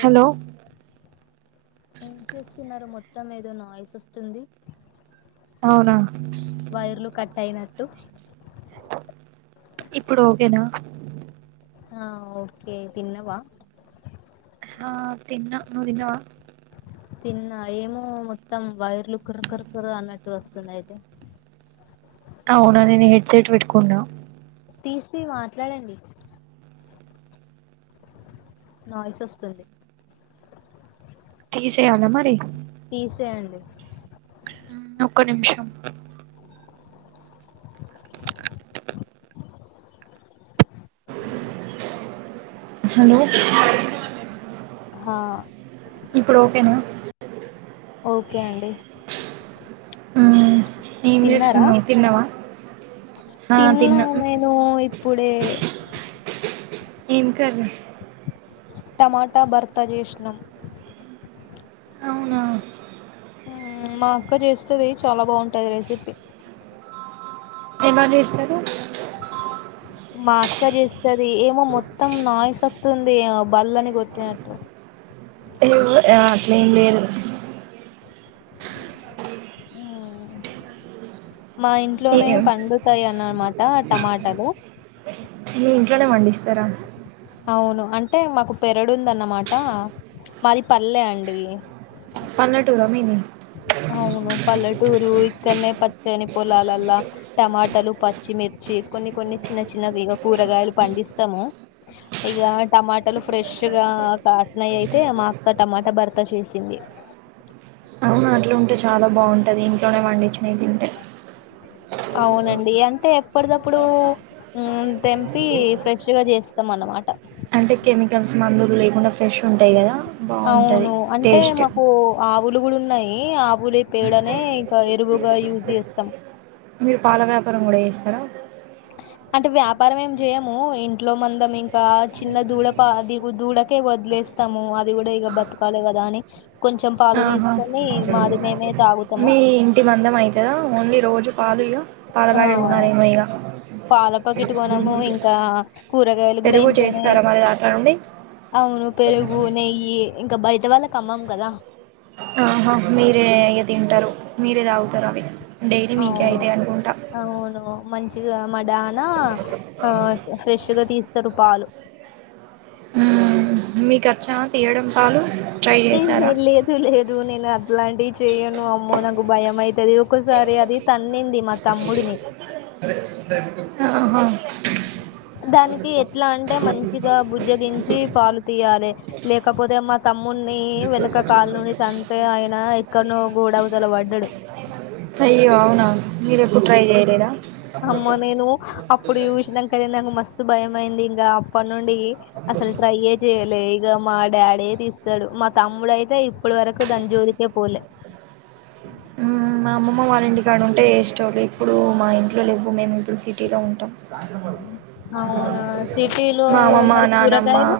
Hello ఏం చేూస్తున్నారు మొత్తం ఏదో నాయిస్ వస్తుంది అవునా వైర్లు కట్ అయినట్టు ఇప్పుడు ఓకేనా ఆ ఓకే తిన్నవా ఆ తిన్న నువ్ తిన్నావా తిన్నా ఏమో మొత్తం వైర్లు కుర్ కుర్ కుర్ అన్నట్టు వస్తుందయితే అవునా నేను హెడ్సెట్ వెట్టుకున్నా. తీసి మాట్లాడండి. నాయిస్ అస్తుంది. తీసే అల మరి తీసేయండి ఒక్క నిమిషం. హలో హా ఇప్పుడు ఓకేనా ఓకే అండి. మ్మ్ ఏం తిన్నారా, చేస్తున్నావు తిన్నావా తిన్నా నేను ఇప్ పుడే ఏం కర్రి టమాటా భర్త జేసినం. అవునా ఉమ్ మా అక్క చేస్తది చాలా బాగుంటది రెసిపీ. ఎలా జేస్తరు. మా అక్క జేస్తది, ఏమో మొత్తం నాయిస్ అత్తుంది, ఏమో బల్లని కొట్టినట్టు. ఏమో అట్లా ఏం లేదు. మ్మ్. మా ఇంట్లోనే పండుతాయి అన్నమాట టమాటలు. మీ ఇంట్లనే పండిస్తరా? అవును అంటే మాకు పెరడుందన్నమాట, మాది పల్లె అండి. పల్లెటూర మీది? అవును పల్లటూరు ఇక్ ఇక్కనే పచ్చని పొలాలల్లా, టమాటలు, పచ్చిమిర్చి కొన్ని కొన్ని చిన్న చిన్న ఇగ కూ కూరగాయలు పండిస్తము, ఇగ టమాటలు ఫ్రెష్ గా కాసినయి అయితే మాక్ క్క టమాట భర్త చేసింది. అవును అట్ల ఉంటే చాలా బాగుంటది, ఇంట్లోనే పండించినయి తింటే అవునండి అంటే ఎప్పటిదప్పుడు ఉమ్ తెంపి ఫ్రెష్గా చేస్తాం. అన్నమాట. అంటే కెమికల్స్ మందులు లేకుండా ఫ్రెష్ ఉంటయి కదా. బాగుంటది అవును అంటే టేస్ట్ మకూ ఉలుగులు ఉన్నయి ఆవులి పేడనే ఇంక ఎరువుగా యూజ్ చేస్తాం. మీరు పాల వ్యాపారం కూడా చేస్తరా? అంటే వ్యాపారం ఏం చేయము, ఇంట్లో మందం ఇంకా చిన్న దూడ ప ది దూడకే వదిలే ఏస్తాము అది కూడా ఇగ బతకాలె కదా అని, కొంచెం పాలు ఆహా తీసుకొని మాది మేమే తాగుతాము. మీ ఇంటి మందం ఐతదా, ఓన్లీ రోజు పాలు ఇగ పాల ఆ! ప్యాకెట్ కొనరేమో ఇగ, పాల పాకెట్ గొనము. ఇంకా కూరగాయలు గూడా పెరుగు చేస్ ఇంట్లోనే స్తరా మరి దాంట్ల నుండి అవును పెరుగు నెయ్యి ఇంకా బయట వాళ్ళకి అమ్మం కదా. ఆహా మీరే ఇగ తింటరు, మీరే తాగుతరు అవి. డైలీ మీకే అవును. ఐతై అనుకుంట అవును. మంచిగా మడానా ఆ ఫ్రెష్గా తీస్తరు పాలు. ఉమ్ మీకచ్చా తీయడం పాలు? ట్రై ఏ చేశారా లేదు లేదు నేను అట్ అట్లాంటివి చేయ్యను అమ్మో నాకు భయం అవుతుది ఒకసారి అది తన్నింది మా తమ్ముడిని అదే థ్యాంక్ దానికి ఎట్లా అంటే మంచిగా బుజ్జగించి పాలు తీయాలి లేకపోతే మా తమ్ము నున్ని వెనకకాల నుండి తంతే ఆయన ఎక్కడనో గూడవతల పడ్డాడు సయ్య అవునా మీర ఎప్పుడు ట్రై చేయలేదా అమ్మ నేను అప్పుడు చూసాంకద నాకు మస్తు భయం అయింది ఇంకా అప్పటి నుండి అసలు ట్రైయ చేయ్యలే ఇ మా డాడీ తీస్తాడు మా తమ్ముడుయితే ఇప్పుడు వరకు దంజూరికే పోలే ఉమ్ మా అమ్మ ఇంటికాడ ఉంటే ఏస్టోలు ఇప్పుడు మా ఇంట్లో లేవ్వు, మేము ఇప్పుడు సిటీలో ఉంటాం. అవునా సిటీలో మామమ్మ మరి నానమ్మ కూరగాయలు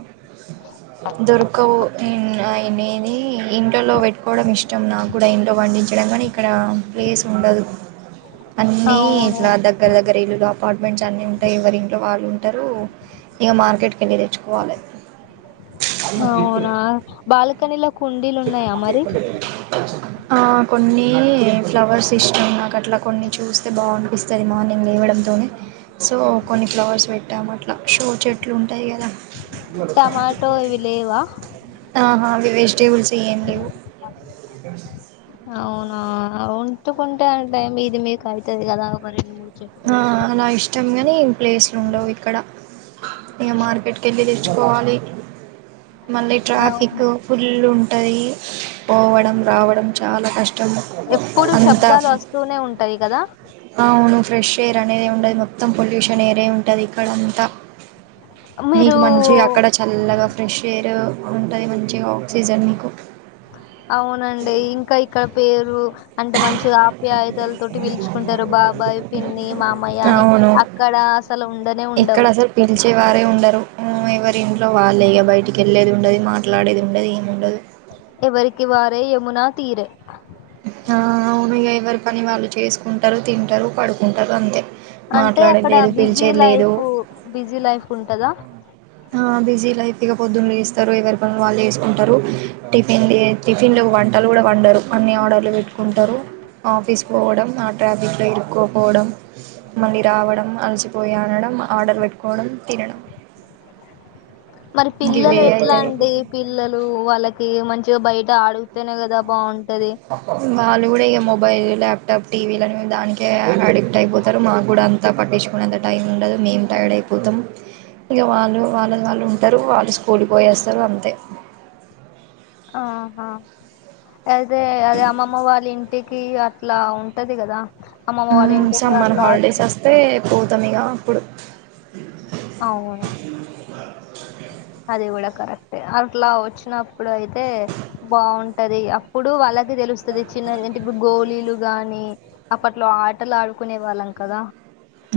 దొర్కవన్ ఐ నేనేది ఇంట్లో పెట్టుకోవడం ఇష్టం నాకు కూడా ఇంట్లో పండించడం కానీ ఇక్కడ ప్లేస్ ఉండదు అన్నిీ అవును ఇట్లా దగ్గర దగ్గర ఇల్లు కా అపార్ట్మెంట్స్ అన్నిీ ఉంటాయి ఎవరి ఇంట్లో వాళ్ళు ఉంటారు ఇంక మార్కెట్కి వెళ్ళి తెచ్చుకోవాలి అ అ మాకు ఎప్పుడు అవునా బాల్కనీలో కుండీలు చెప్పు ఉన్నాయా మా మరి ఎప్పుడు కొన్ని ఫ్లవర్స్ ఇష్టం ఉ నాక అట్లా కొన్ని చూస్తే బాగానిపిస్తుంది మార్నింగ్ లేవడంతోనే సో కొన్ని ఫ్లోవర్స్ పెట్ట్టా లక్షో చెట్లు ఉంటాయి కదా టమాటో ఇవి లేవా ఆహా వెజిటేబిల్స్ చెయడి ఉంటుకుంటే అ టైమ్ ఇది మీకు అవుతుంది కదా ఒక రెండు మూడు చెట్లు ఆ అలా ఇష్టం ని ఏ ప్లేస్లు ఉండవు ఇక్కడ ఇంకా మార్కెట్కి వెళ్ళి తెచ్చుకోవాలి మళ్ళీ ట్రాఫిక్ అవును ఫుల్ ఉంటది పోవడం రావడం చాలా కష్టం ఎప్పుడు శబ్దాలు అంతంతాఫ్ వస్తూనే ఉంటాయి కదా అ అవును ఫ్రెష్ ఎయిర్ అనేది ఉండదు మొత్తం పొల్యూషన్ ఎయిరే ఉంటది ఇక్కడంతా మీరు మీకు మంచిగా అక్కడ చల్లగా ఫ్రెష్ ఎయిర్ ఉంటది మంచిగా ఆక్సిజన్ మీకు అవునండి ఇంకా ఇక్కడ పేరు అంటే మంచిగా ఆప్యాయతల తోటి పలుచుకుంటారు బాబాయ్ పిన్ని మా అమయ్య అని అవును అక్కడ సలు ఉండనే ఉండవు దల్చేారే ఎవరి ఇంట్లో వాళ్ళే ఇక బయటికి వెళ్ళేది ఉండదు మాట్లాడేది ఉండది ఏమిండదు ఎవరికి వారే యమునా తీరు ఆ అవును ఎవరి పని వాళ్ళు చేసుకుంటారు తింటారు పడుకుంటారు అంతే అంటే మాట్లాడేది అక్కడ లేదు బిజీ పిలిచేది లేదు లైఫ్ బిజీ లైఫ్ ఉంటదా బిజీ లైఫ్ పొద్దున్న వేస్తారు ఎవరి పనులు వాళ్ళు వేసుకుంటారు టిఫిన్ టిఫిన్ లో వంటలు కూడా వండరు అన్ని ఆర్డర్లు పెట్టుకుంటారు ఆఫీస్ పోవడం ఆ ట్రాఫిక్ లో ఇరుకోపోవడం మళ్ళీ రావడం అలసిిపోయి అనడం ఆర్డర్ పెట్టుకోవడం తినడం మరి పిల్లలు గివే ఎట్లా అయితది అండి పిల్లలు వాళ్ళకి మంచి బయట ఆడుగుతేనే కదా బాగుంటది వాళ్ళు కూడా ఇక మొబైల్ ల్యాప్టాప్ టీవీలునే దానికే అడిక్ట్ అయిపోతారు మాకు కూడా అంత పట్టి నచుకునే అంత టైం ఉండదుో మేము టైర్డ్ అయిపోతాం ఇంకా వాళ్ళు వాళ్ళ వాళ్ళు ఉంటారు వాళ్ళు స్కూల్కి పోయేస్తారు అంతే ఆహా అయితే అదే అమ్మమ్మ వాళ్ళ ఇంటికి అట్లా ఉంటది కదా అమ్మమ్మ వాళ్ళ ఇంటికి సమ్మర్ అట్లా హాలిడేస్ వచ్చి- వస్తే పోతాం ఇక అప్పుడు అవును అ అది కూడా కరెక్ట్ ఏ. అట్ల వచ్చినప్పుడు అయితే బావుంటది. అప్పుడు వాళ్ళ కి తెలుస్తది చిన్న అంటే ఇపు గోళీలు గాని, అప్పట్లో ఆటలు ఆడుకునే వాళ్ళం కదా.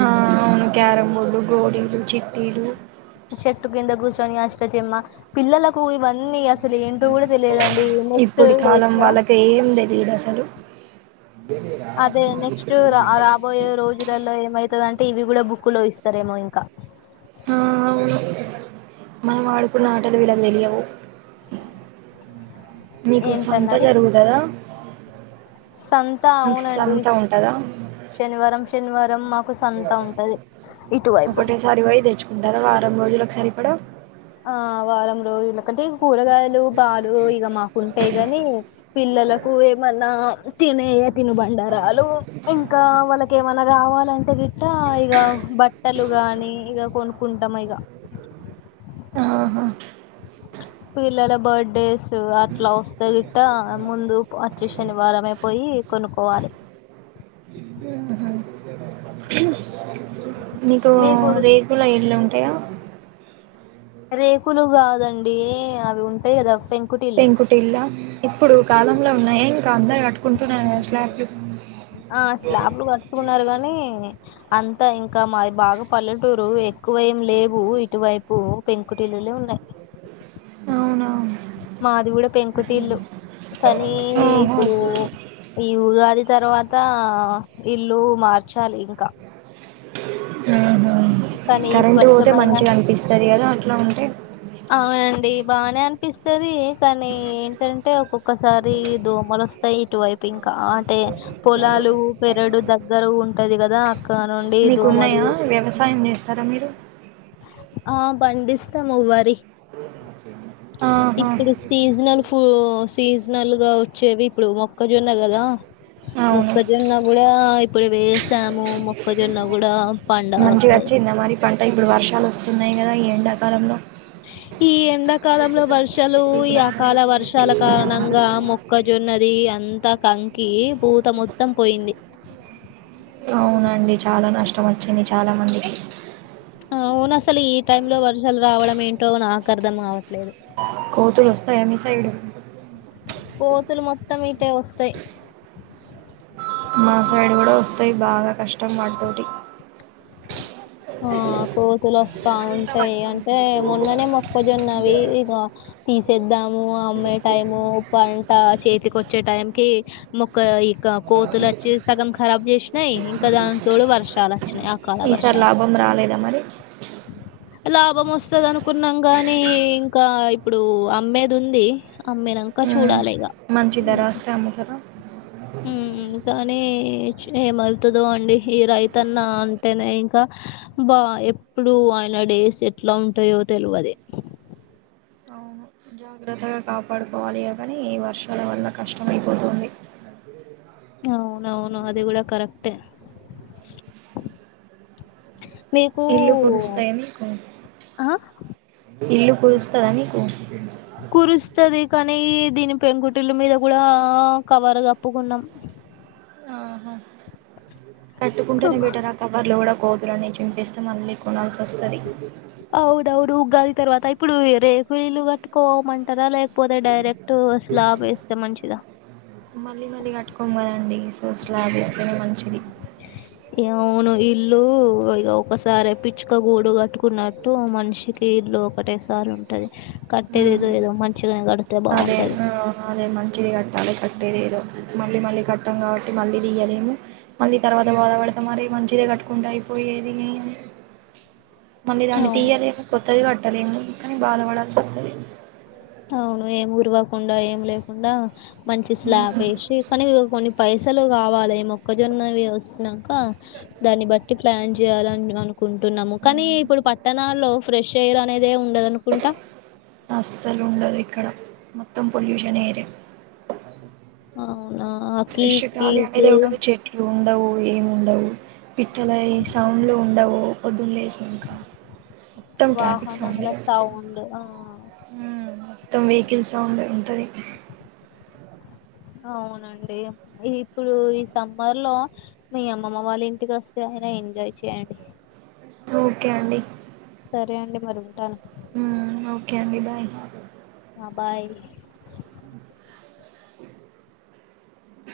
ఆ అవును క్యారం బోర్డ్లు, గోలీలు, చిటీలు చెట్టు కింద కుసోని అష్టచమ్మ, పిల్లలకు ఇవన్నీ అస్ అసలు ఏంటో కూడా తెలియదుండి నెక్స్ట్ డేస్ లో హలో అదే నెక్స్ట్ రా రాబోయే రోజులలో మై తదంటే ఇవి కూడా బుక్ లో ఇస్తారేమో ఇంక ఆ అవును మనం ఆడుకున్న ఆటలు విలకు తెలియవు మీకు సంత ఏంటన్నారు జరుగుతుదా? సంత అవునండి. ఉంటుందా శనివారం శనివారం మాక్ ఒకటేసారి ఓయి తెచ్చుకుంటరా, వారం రోజులక్ సరిపడా? ఆ వారం రోజులకంటే, కూరగాయలు పాలు ఇగ మాకుంటయి కానీ పిల్లలకు ఏమన్నా తినే య తిను బండారలు. ఇంకా వాళ్ళకెమన్న కావాలంటే గిట్ట ఇగ బట్టలు కానీ ఇగ కొనుక్కుంటాం ఇగ ఆహా పిల్లల బర్డేస్ అట్ల వస్తే గిట్ట ముందు అచ్చె శనివారమే పోయి కొనుక్కోవాలి నీకు మీకు రేకుల ఇల్లు ఉ టె రేకులు కాదండి, అవి ఉంటాయి కదా. పెంకుటిల్లు పెంకుటిళ ఇప్పుడు కాలంలో ఉన్నాయి ఇంకా, అందరు కట్టుకుంటున్నా స్లాప్లు. ఆ స్లాప్లు కట్టుకున్నరు కానీ అంతా ఇంకా మాది బాగా పల్లెటూరు ఎక్కువ ఏం లేవు ఇటువైప్ పు పెంకుటిల్లులే ఉన్నయి అవునా మాది కూడ పెంకుటిల్లు. కానీ ఓహో ఇప్పుడు ఈ ఉగాది తరువాత, ఇల్లు మార్చాలి ఇంక. ఉహూ కరెంటు పోతే స్వచ్ఛమైన మంచిగా అనిపిస్తది కదా అట్లా ఉంటే పిస్తది. కానీ, ఏంటంటే ఒక్కొక్కసారి దోమలు వస్తాయి ఇటువైప్ ఇంగ్ కా అంటే పొలాలు పెరడు దగ్గర ఉంటది కదా, అక్కడ నుండి మీకు దోమలు ఉన్నాయా వ్యవసాయం చేస్తరా మీరు? ఆ పండిస్తాము వరి. ఆహా ఇప్పుడు సీజనల్ ఫు సీజనల్ గా వచ్చేవి ఇప్పుడు మొక్కజోన్న కదా అవును మొక్కజొన్న కూడా ఇప్పుడు వేసాము. మొక్కజొన్న కూడ పండా వస్తది. వరి పంట ఇప్పుడు వర్షాలు వస్తున్నయి ఎండాకాలంలో ఈ ఎండాకాలంలో వర్షాలు, ఈ అకాల వర్షాల కారణంగా మొక్కజొన్నది అన్ త కంకి పూత మొత్తం పోయింది. అవునండి. చాలా నష్టం వచ్చింది చాలా మందికి. అవును అసలు ఈ టైమ్ లో వర్షాలు రావడం ఏంటో నాకు అర్థం కావ్ కోతులు వస్తయా మీ సైడ్? కోతులు మొత్తం ఇటే వస్తయ్. మా సైడ్ కూడా వస్తాయి బాగా కష్టం వాటితోటి ఆ కోతులు వస్తా ఉంటయి. అంటే మొన్ననే మొక్కజొన్నవి ఇగ తీసేద్దాము అమ్మే టైము పంట చేతికోచ్చే టైం కి ఇక కోతులు వచ్చి సగం ఖరాబ్ చేసినాయి ఇంకా దాని తోడు వర్షాలు వచ్చినాయి ఆ కాల వర్షాలు లేదా మరి లాభం వస్తంది అనుకున్నాం గానీ ఇంకా ఇప్పుడు అమ్మేది ఉంది అమ్మినంకా మ్మ్. చూడాలిగా మంచి ధర వస్తే అమ్ముతారా ఉమ్మ్ కానీ ఏమవుతుందో అండి ఈ రైతన్న అంటేనే ఇంకా బా ఎప్పుడు ఆయన మా డేస్ ఎట్లా ఉంటాయో తెలవది అవును జాగ్రత్తగా కాపాడుకోవాలి కానీ ఈ వర్షాల వల్ల కష్టమైపోతుంది అ అవునవును అది కూడా కరెక్టే మీకు ఇల్లు కురుస్తాయా మీకు ఆ ఇల్లు కురుస్తుందాని కూర్ కురుస్తది కానీ దీని పెంకుటిల్లు మీద కూడా కవర్ కప్పుకున్నాం ఆహా కవ కట్టుకుంటేనే బెటర్ అక్క కవర్లు కూడా కోతులన్నీ చింపేస్తే మళ్లీ కొనాల్సి వస్తది అవుడవుడు ఉగాది తర్వాత ఇప్పుడు రేకుఇలు కట్టుకోమంటారా లే మంచిదా? మళ్ళీ మళ్ళీ కట్టుకోం కదండి సో స్లాప్ వేస్తేనే మంచిది అవును ఇల్లు ఇగా ఒకసారే పిచ్చుక గూడు కట్టుకున్నట్టు మనిషికి ఇల్లు ఒకటే సారి ఉంటది కట్టేది ఉమ్, ఏదో ఇగా మంచిగానే కడితే బాగుంటది మారే కట్టేదేదో మళ్ళీ మళ్ళీ కట్టం కాబట్టి మళ్ళీ దియలేము మళ్ళీ తర్వాత బాధపడతాం మరేమో మంచిదే కట్టుకుంటే అయిపోయేది మళ్ళీ దాన్ని అవును తీయాలేక కొత్తది కట్టలేమో కానీ బాధపడాల్సి వస్తది అవును ఏం గురువకుండా ఏం లేకుండా మంచి స్లాబ్ వేసి కానీ ఇ కొన్ని పైసలు కావాలి ఈ మొక్కజొన్నవి వసునక దాన్ని బట్టి ప్లాన్ చేయాలని అనుకుంటున్నాము కానీ ఇప్పుడు పట్టణాల్లో ఫ్రెష్ ఎయిర్ అనేది దే ఉండదనుకుంటా అస్సలు ఉండదు ఇక్కడ మొత్తం పొల్యూషన్ ఏరియా అవునా ఫ్రెష్ కికి గాలి అనేది కు ఉండదు చెట్లు ఉండవు ఏముండవు పిట్టలయి సౌండ్లు ఉండవు లేచినంక మొత్తం ట్రాఫిక్ వాహనాల సౌండ్డే సౌండ్ ఆ మొత్తం వెహికల్స్ సౌండ్ ఉంటుంది అవునండి ఇప్పుడు ఈ సమ్మర్ లో మీ అమ్మమ్మ వాళ్ళ ఇంటికి వస్తే మీరు ఎంజాయ్ చేయ్యడి ఓకే అండి సరే అండి మరి ఉంటాను మ్మ్ ఓకే అండి బాయ్ ఆ బాయ్